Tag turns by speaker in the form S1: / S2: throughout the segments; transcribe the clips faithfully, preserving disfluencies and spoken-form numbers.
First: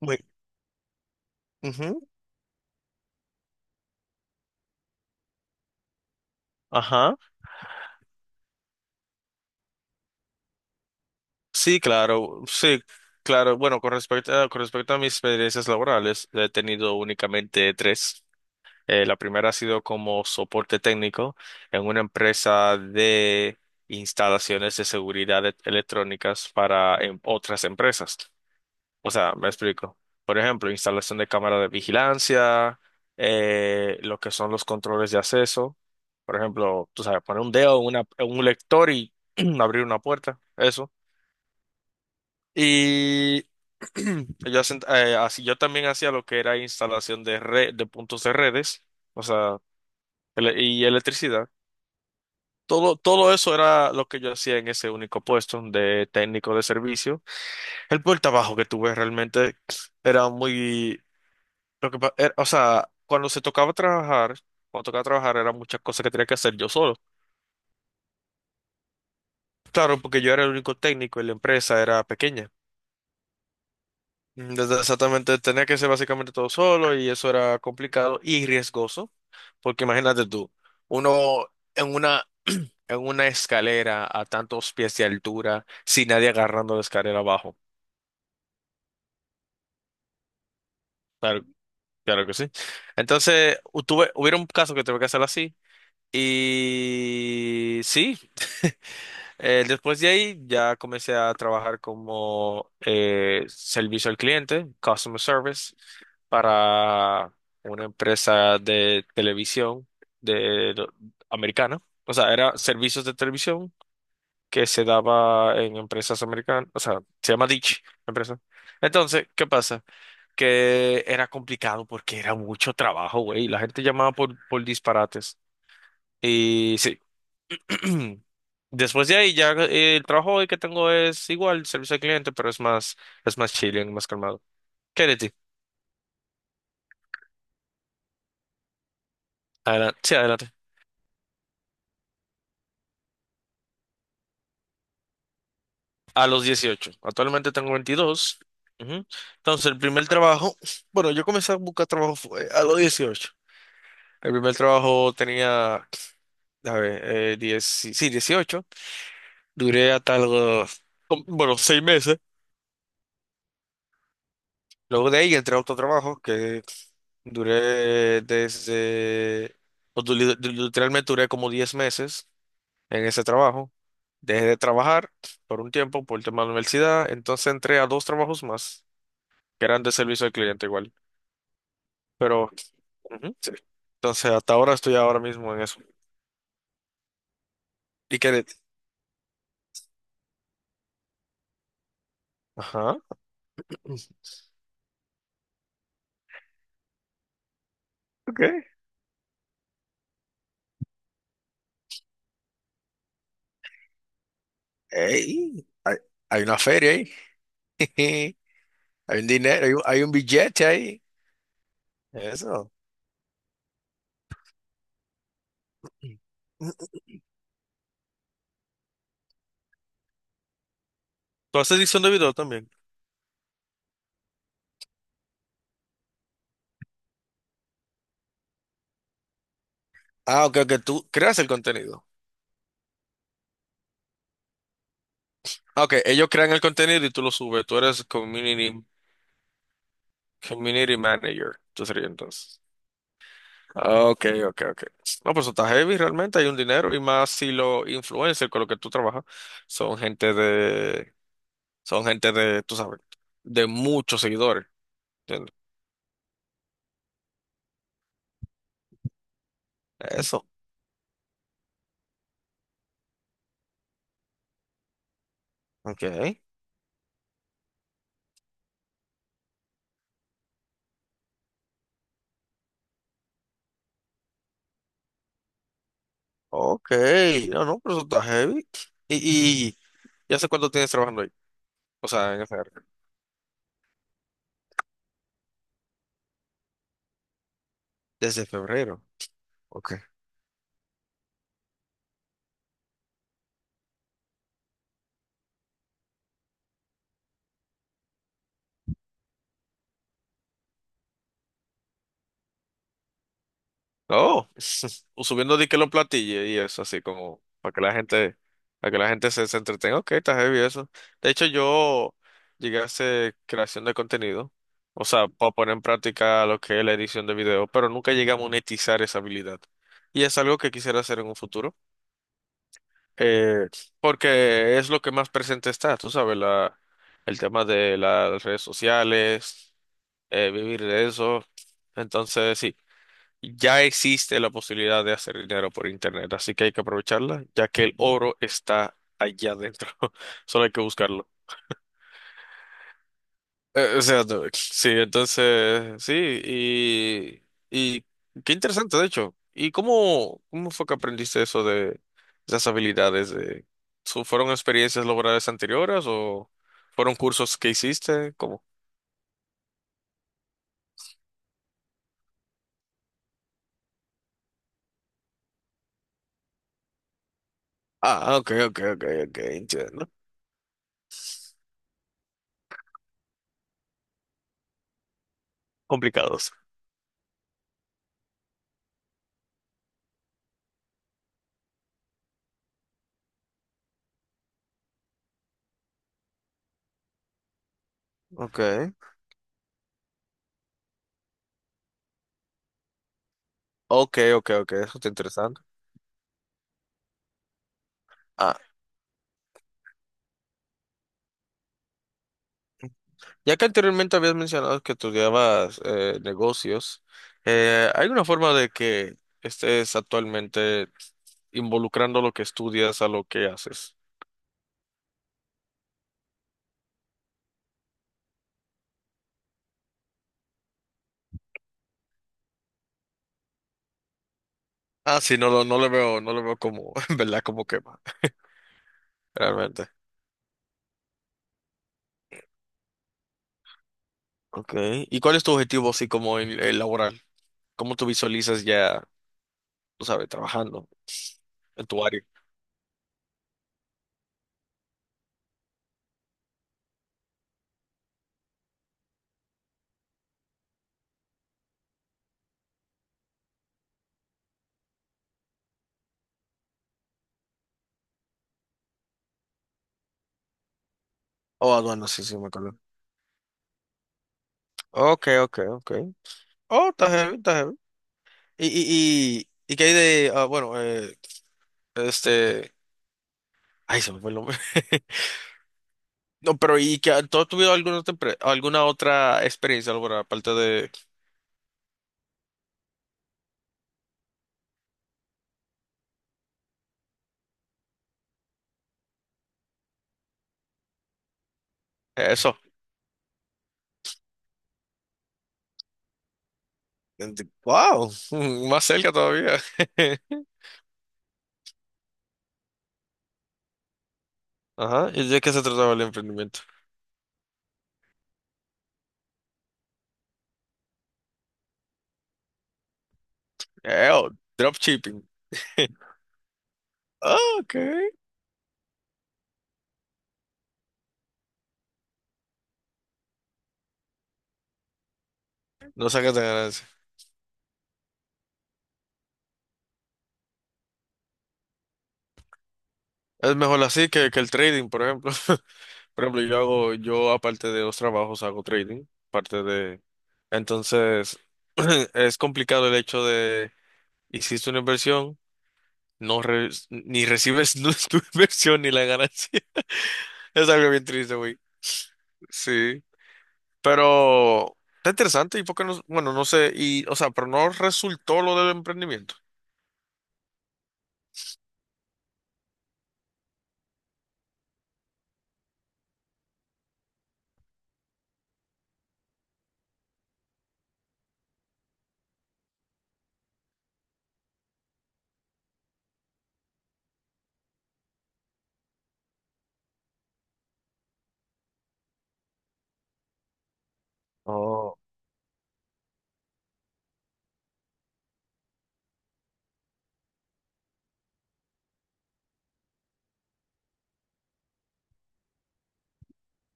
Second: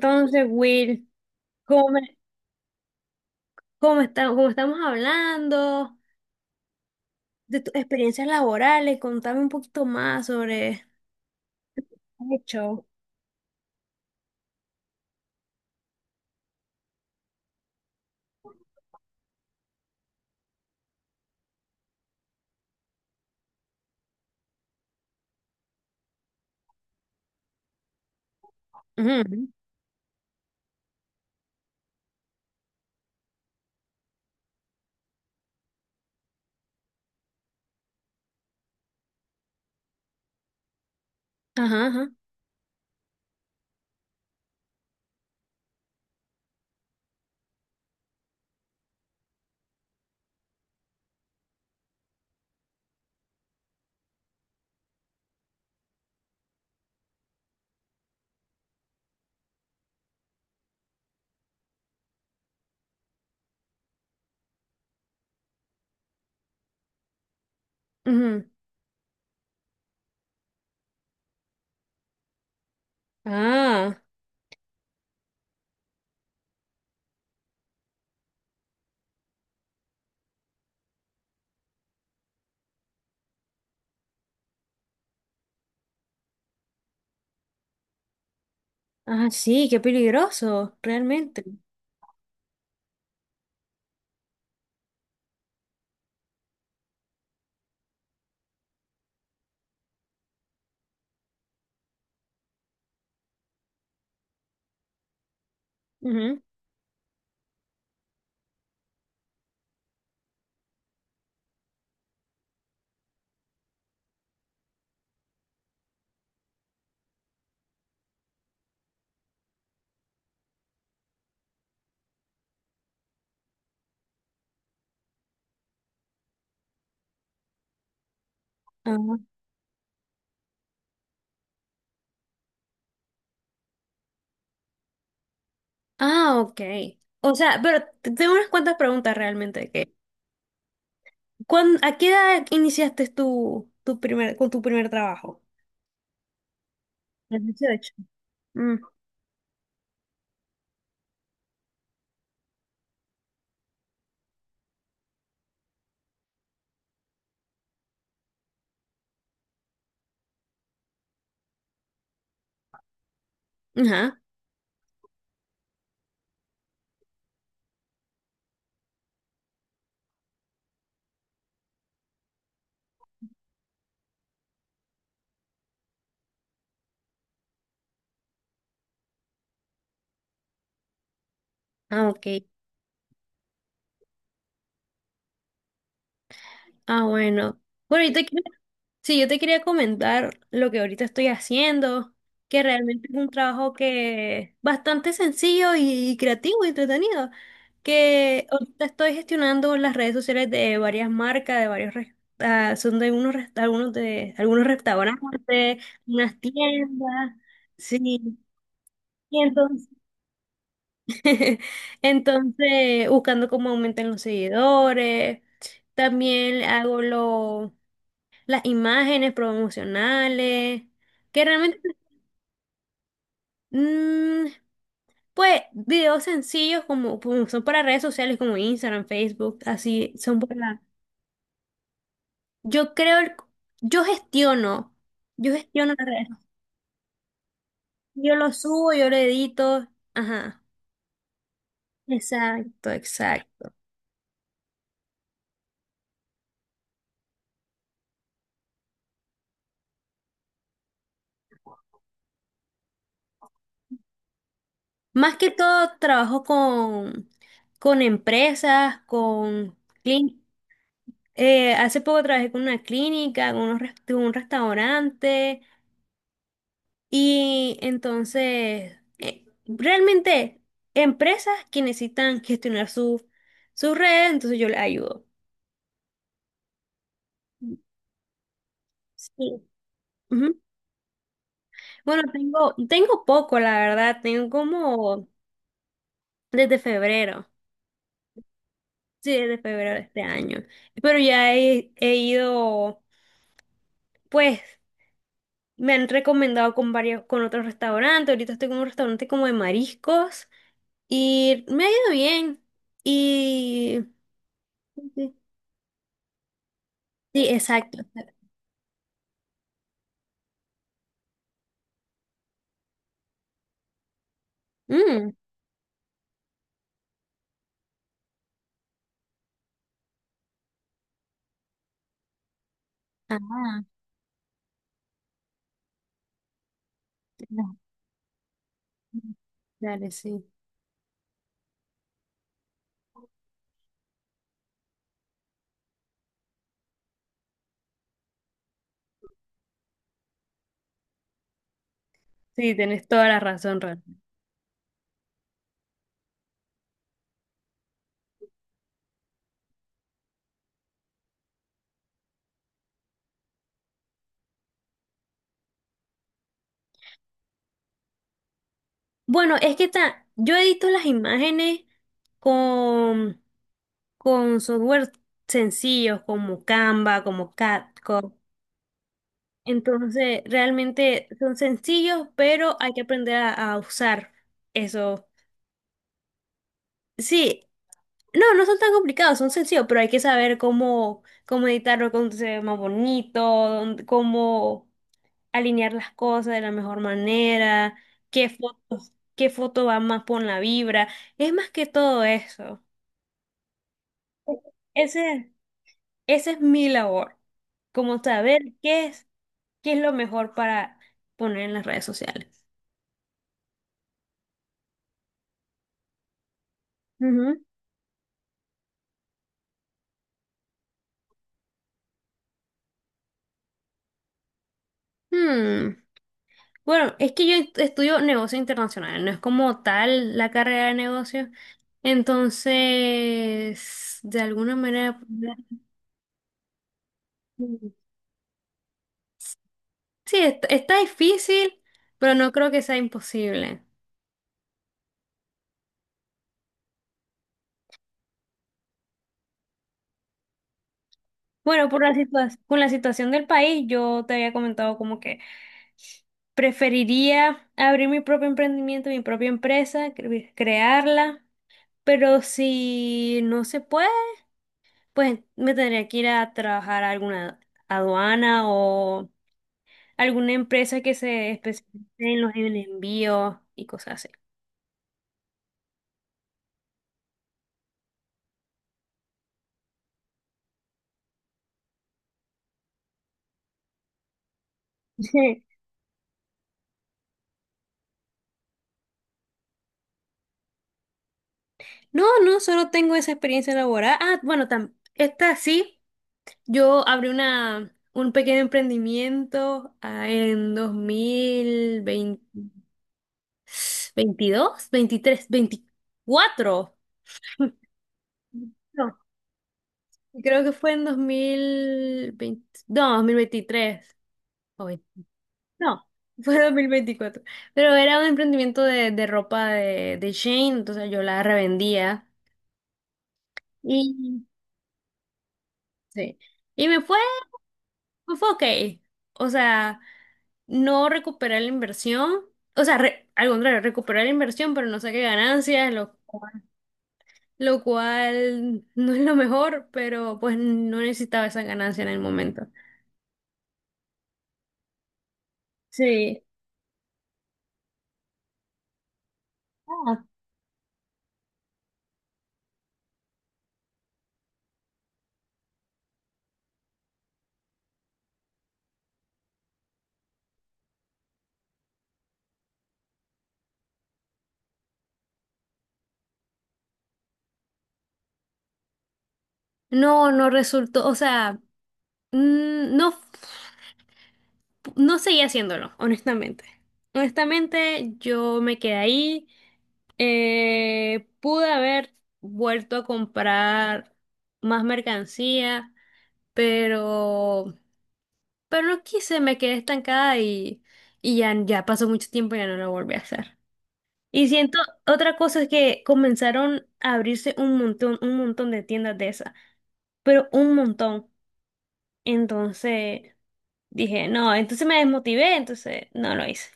S1: Muy-
S2: Will, cómo
S1: ujú.
S2: me, cómo esta- cómo estamos hablando
S1: Ajá.
S2: de tus experiencias laborales, contame un poquito más sobre
S1: Sí, claro. Sí,
S2: hecho.
S1: claro. Bueno, con respecto a, con respecto a mis experiencias laborales, he tenido únicamente tres. Eh, la primera ha sido como soporte técnico en una empresa de instalaciones de seguridad e- electrónicas para em, otras empresas. O sea, me
S2: Ujú.
S1: explico. Por ejemplo, instalación de cámaras de vigilancia, eh, lo que son los controles de acceso. Por ejemplo, tú sabes, poner un dedo en, una- en un lector y abrir una puerta, eso.
S2: Ajá, ajá.
S1: Y yo, hacen- eh, así, yo también hacía lo que era instalación de red, de puntos de redes, o sea, ele- y electricidad. Todo, todo eso era lo que yo hacía en ese único puesto de técnico de servicio. El puerta abajo que tuve realmente era muy. Lo que, pa- era- O sea, cuando se tocaba trabajar, cuando tocaba trabajar eran muchas cosas que tenía que hacer yo solo.
S2: Ujú.
S1: Claro, porque yo era el único técnico y la empresa era pequeña.
S2: Ah,
S1: Entonces, exactamente, tenía que hacer básicamente todo solo y eso era complicado y riesgoso, porque imagínate tú, uno en una, en una escalera a tantos pies de altura, sin nadie agarrando la escalera abajo.
S2: ah, sí, qué peligroso,
S1: Claro,
S2: realmente.
S1: claro que sí. Entonces, u- tuve, hubiera un caso que tuve que hacer así y sí. Eh, después de ahí ya comencé a trabajar como eh, servicio al cliente, customer service,
S2: Ujú.
S1: para una empresa de televisión de, lo- americana. O sea, era servicios de televisión que se daba en empresas americanas. O sea, se llama Dish, la empresa. Entonces, ¿qué pasa? Que era complicado porque era mucho trabajo, güey. La gente llamaba por, por disparates. Y sí. Después de
S2: Ajá.
S1: ahí ya eh, el trabajo hoy que tengo es igual, servicio al cliente, pero es más, es más chilling, más calmado. ¿Qué de ti?
S2: Ah, ok. O sea, pero te- tengo unas cuantas preguntas realmente. Que,
S1: Adelante. Sí, adelante.
S2: ¿cuán- ¿a qué edad iniciaste tu, tu primer, con tu primer trabajo?
S1: A los dieciocho
S2: A los
S1: Actualmente tengo
S2: dieciocho.
S1: veintidós
S2: Mm.
S1: Ujú. Entonces, el primer trabajo, bueno, yo comencé a buscar trabajo fue a los dieciocho. El primer trabajo tenía, a ver, eh, diez, sí, dieciocho. Duré hasta los, bueno, seis meses.
S2: Ajá.
S1: Luego de ahí entré a otro trabajo que duré desde, o du- li- li- literalmente duré como diez meses en ese trabajo. Dejé de trabajar por un tiempo por el tema de la universidad, entonces entré a dos trabajos más que eran de servicio al cliente igual.
S2: Ah, ok.
S1: Pero, ujú, sí. Entonces hasta ahora estoy ahora mismo en eso.
S2: Ah, bueno. Bueno, yo
S1: ¿Y
S2: te
S1: qué?
S2: quería,
S1: de-
S2: sí, yo te quería comentar lo que ahorita estoy haciendo, que
S1: Ajá.
S2: realmente es un trabajo que es bastante sencillo y creativo y entretenido,
S1: Ok.
S2: que ahorita estoy gestionando las redes sociales de varias marcas, de varios, res- ah, son de unos, res- algunos de algunos
S1: Ey,
S2: restaurantes,
S1: hay,
S2: unas
S1: hay una feria ahí.
S2: tiendas, sí.
S1: Hay un
S2: Y
S1: dinero, hay un,
S2: entonces,
S1: hay un billete ahí. Eso.
S2: entonces buscando cómo aumentan los seguidores. También hago lo las imágenes promocionales, que
S1: ¿Tú haces
S2: realmente,
S1: edición de video también?
S2: mm, pues videos sencillos como, como son para redes sociales como Instagram, Facebook, así son
S1: Ah, ok, que
S2: para...
S1: tú creas el contenido.
S2: Yo creo, el- yo gestiono, yo
S1: Ah,
S2: gestiono
S1: ok,
S2: las redes,
S1: ellos crean el contenido y tú lo subes. Tú eres
S2: yo lo
S1: community,
S2: subo, yo lo edito, ajá,
S1: community manager. Tú serías entonces.
S2: exacto, exacto.
S1: Ah, ok, ok, ok. No, pues eso está heavy realmente, hay un dinero y más si los influencers con los que tú trabajas son gente de, son gente de, tú sabes, de muchos seguidores.
S2: Más que
S1: ¿Entiendes?
S2: todo trabajo con, con empresas, con... clin-
S1: Eso.
S2: eh, hace poco trabajé con una clínica, con, unos res- con un restaurante.
S1: Ok,
S2: Y entonces, eh, realmente, empresas que necesitan gestionar su, su red, entonces yo les ayudo.
S1: ok. No, no, pero eso está heavy. ¿Y,
S2: Sí.
S1: y, y hace
S2: Ujú.
S1: cuánto tienes trabajando ahí? O
S2: Bueno,
S1: sea, en esa
S2: tengo,
S1: área.
S2: tengo poco, la verdad, tengo como desde febrero,
S1: Desde febrero.
S2: sí, desde febrero
S1: Ok.
S2: de este año, pero ya he, he ido, pues, me han recomendado con varios, con otros restaurantes, ahorita estoy con un restaurante como de mariscos y me ha ido bien y...
S1: Oh, o subiendo de que los platillos y eso, así como
S2: Sí,
S1: para que la
S2: exacto.
S1: gente, para que la gente se, se entretenga. Ok, está heavy eso. De hecho, yo llegué a hacer creación de contenido, o sea,
S2: Mm.
S1: para poner en práctica lo que es la edición de video, pero nunca llegué a monetizar esa habilidad. Y es algo que quisiera hacer en un futuro, eh,
S2: ah,
S1: porque es lo que más presente está, tú sabes, la, el tema
S2: tenés-
S1: de las redes sociales,
S2: dale, sí.
S1: eh, vivir de eso. Entonces, sí. Ya existe la posibilidad de hacer dinero por internet, así que hay que aprovecharla, ya que el oro está allá adentro. Solo hay que buscarlo.
S2: Sí, tenés toda la razón,
S1: Eh, o
S2: realmente.
S1: sea, no, sí, entonces, sí, y, y qué interesante, de hecho. ¿Y cómo, cómo fue que aprendiste eso de esas habilidades? De, ¿Su- ¿Fueron experiencias laborales anteriores o fueron cursos que hiciste? ¿Cómo?
S2: Bueno, es que ta- yo edito las imágenes con, con software sencillos como Canva, como CapCut.
S1: Ah, ok, ok, ok, ok, entiendo.
S2: Entonces, realmente son sencillos, pero hay que aprender a, a usar eso.
S1: Complicados.
S2: Sí, no, no son tan complicados, son sencillos, pero hay que saber cómo, cómo editarlo, cómo se ve más bonito, dónde- cómo alinear las cosas de la mejor manera, qué
S1: Ok,
S2: foto qué foto va más por la vibra. Es más que todo eso.
S1: ok, ok, ok, eso está
S2: Ese,
S1: interesante.
S2: esa es mi labor, como saber qué es, qué es lo mejor para poner en las redes sociales.
S1: Ya que anteriormente habías mencionado que estudiabas eh, negocios,
S2: Ujú.
S1: eh, ¿hay una forma de que estés actualmente involucrando lo que estudias a lo que haces?
S2: Hmm, Bueno, es que yo est- estudio negocio internacional, no es como tal la carrera de negocios. Entonces, de alguna manera,
S1: Ah, sí, no, lo- no le veo, no le veo como, en verdad, como quema, realmente.
S2: sí, est- está difícil, pero no creo que sea imposible.
S1: Okay. ¿Y cuál es tu objetivo así como en, en laboral? ¿Cómo tú visualizas ya, tú sabes, trabajando en
S2: Bueno, por
S1: tu
S2: la
S1: área?
S2: situa- con la situación del país, yo te había comentado como que preferiría abrir mi propio emprendimiento, mi propia empresa, cre- crearla, pero si no se puede, pues me tendría que ir a trabajar a alguna aduana o alguna empresa que se
S1: Oh,
S2: especialice
S1: aduana, sí, sí,
S2: en
S1: me
S2: los en
S1: acuerdo.
S2: envíos y cosas así.
S1: Okay, okay, okay. Oh, está heavy, está heavy. ¿Y, y, y, y qué hay de, ah, bueno, eh, este... Ay, se me fue el nombre. No, pero ¿y que tú has tenido alguna, otra empre- alguna otra experiencia laboral aparte de
S2: No, no, solo tengo esa experiencia laboral. Ah, bueno, tam- esta sí. Yo abrí una, un pequeño emprendimiento ah, en dos mil veinte,
S1: eso?
S2: veintidós, veintitrés, veinticuatro.
S1: Wow, más cerca
S2: No,
S1: todavía.
S2: creo que fue en dos mil veinte, no, dos mil veintitrés, o veinte,
S1: Ajá, ¿y de qué se trataba el
S2: no. Fue
S1: emprendimiento?
S2: dos mil veinticuatro. Pero era un emprendimiento de, de ropa de, de Shein, entonces yo la revendía.
S1: Eh, oh,
S2: Y,
S1: dropshipping.
S2: sí. Y me fue
S1: Ah, ok.
S2: fue ok. O sea, no recuperé la inversión. O sea, re- al contrario, recuperé la inversión, pero no saqué ganancias,
S1: No
S2: lo,
S1: sacas de ganancia.
S2: lo cual no es lo mejor, pero pues no necesitaba esa ganancia en el momento.
S1: Es mejor así que, que el trading, por ejemplo. Por
S2: Sí.
S1: ejemplo, yo hago, yo aparte de los trabajos hago trading, parte de...
S2: Ah,
S1: Entonces, es complicado el hecho de, hiciste una inversión. no re- ni recibes tu inversión ni la ganancia. Es algo bien triste, güey. Sí, pero está interesante y por qué no, bueno, no sé, y, o sea, pero no resultó lo del emprendimiento.
S2: no, no resultó, o sea, mm, no, f- no seguí haciéndolo, honestamente. Honestamente, yo me quedé ahí. Eh, pude haber vuelto a comprar más mercancía, pero, pero no quise, me quedé estancada y, y ya, ya pasó mucho tiempo y ya no lo volví a hacer. Y siento,
S1: Oh,
S2: otra cosa es que comenzaron a abrirse un montón, un montón de tiendas de esas, pero un montón. Entonces dije, no, entonces me desmotivé, entonces no lo hice.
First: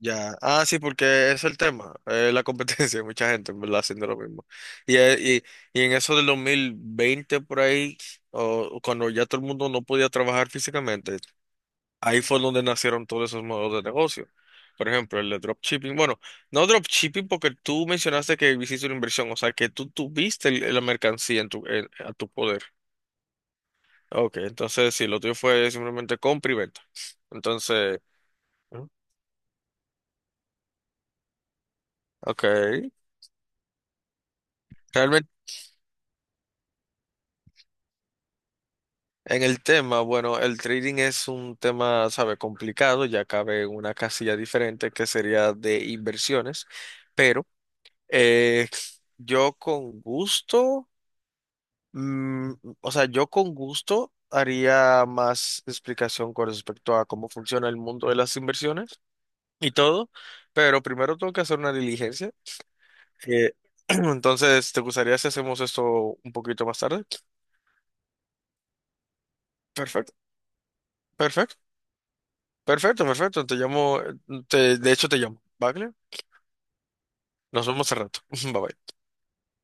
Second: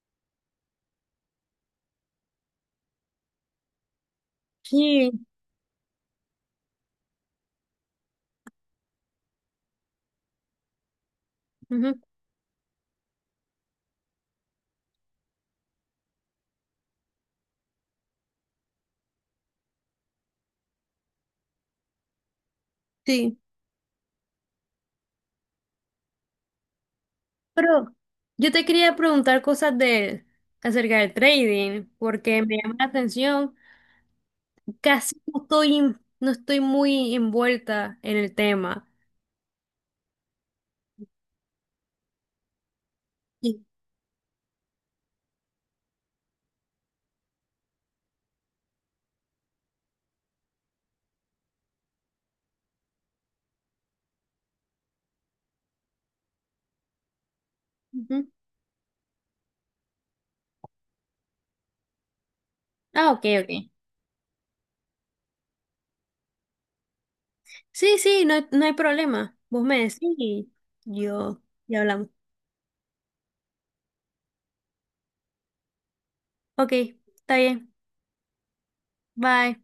S1: ya, ah, sí, porque es el tema, eh, la competencia, mucha gente, en ¿verdad? Haciendo lo mismo. Y,
S2: Sí.
S1: eh, y, y en eso del dos mil veinte por ahí, o cuando ya todo el mundo no podía trabajar físicamente.
S2: Ujú.
S1: Ahí fue donde nacieron todos esos modelos de negocio. Por ejemplo, el de dropshipping. Bueno, no dropshipping porque tú mencionaste que hiciste una inversión, o sea, que tú tuviste el- la mercancía en tu, en- a tu poder.
S2: Sí.
S1: Ok, entonces sí, lo tuyo fue simplemente compra y venta.
S2: Pero
S1: Entonces,
S2: yo te
S1: ¿Mm?
S2: quería preguntar cosas de, acerca del trading, porque
S1: Ok.
S2: me llama la atención. Casi
S1: Realmente
S2: no estoy, in- no estoy muy envuelta en el tema.
S1: en el tema, bueno, el trading es un tema, sabe, complicado, ya
S2: Y-
S1: cabe en una casilla diferente que sería de inversiones, pero eh, yo con gusto. Mm, o sea, yo con gusto haría más explicación con respecto a cómo funciona el mundo de
S2: Ujú.
S1: las inversiones y todo, pero primero tengo que hacer una diligencia.
S2: Ah, ok,
S1: eh,
S2: ok.
S1: entonces, ¿te gustaría si hacemos esto un poquito más tarde?
S2: Sí, sí, no, hay- no hay problema. Vos me decís
S1: Perfecto,
S2: y yo,
S1: perfecto,
S2: y hablamos.
S1: perfecto, perfecto. Te llamo, eh, te- de hecho te llamo, ¿vale?
S2: Ok, está
S1: Nos
S2: bien.
S1: vemos al rato. Bye bye.
S2: Bye.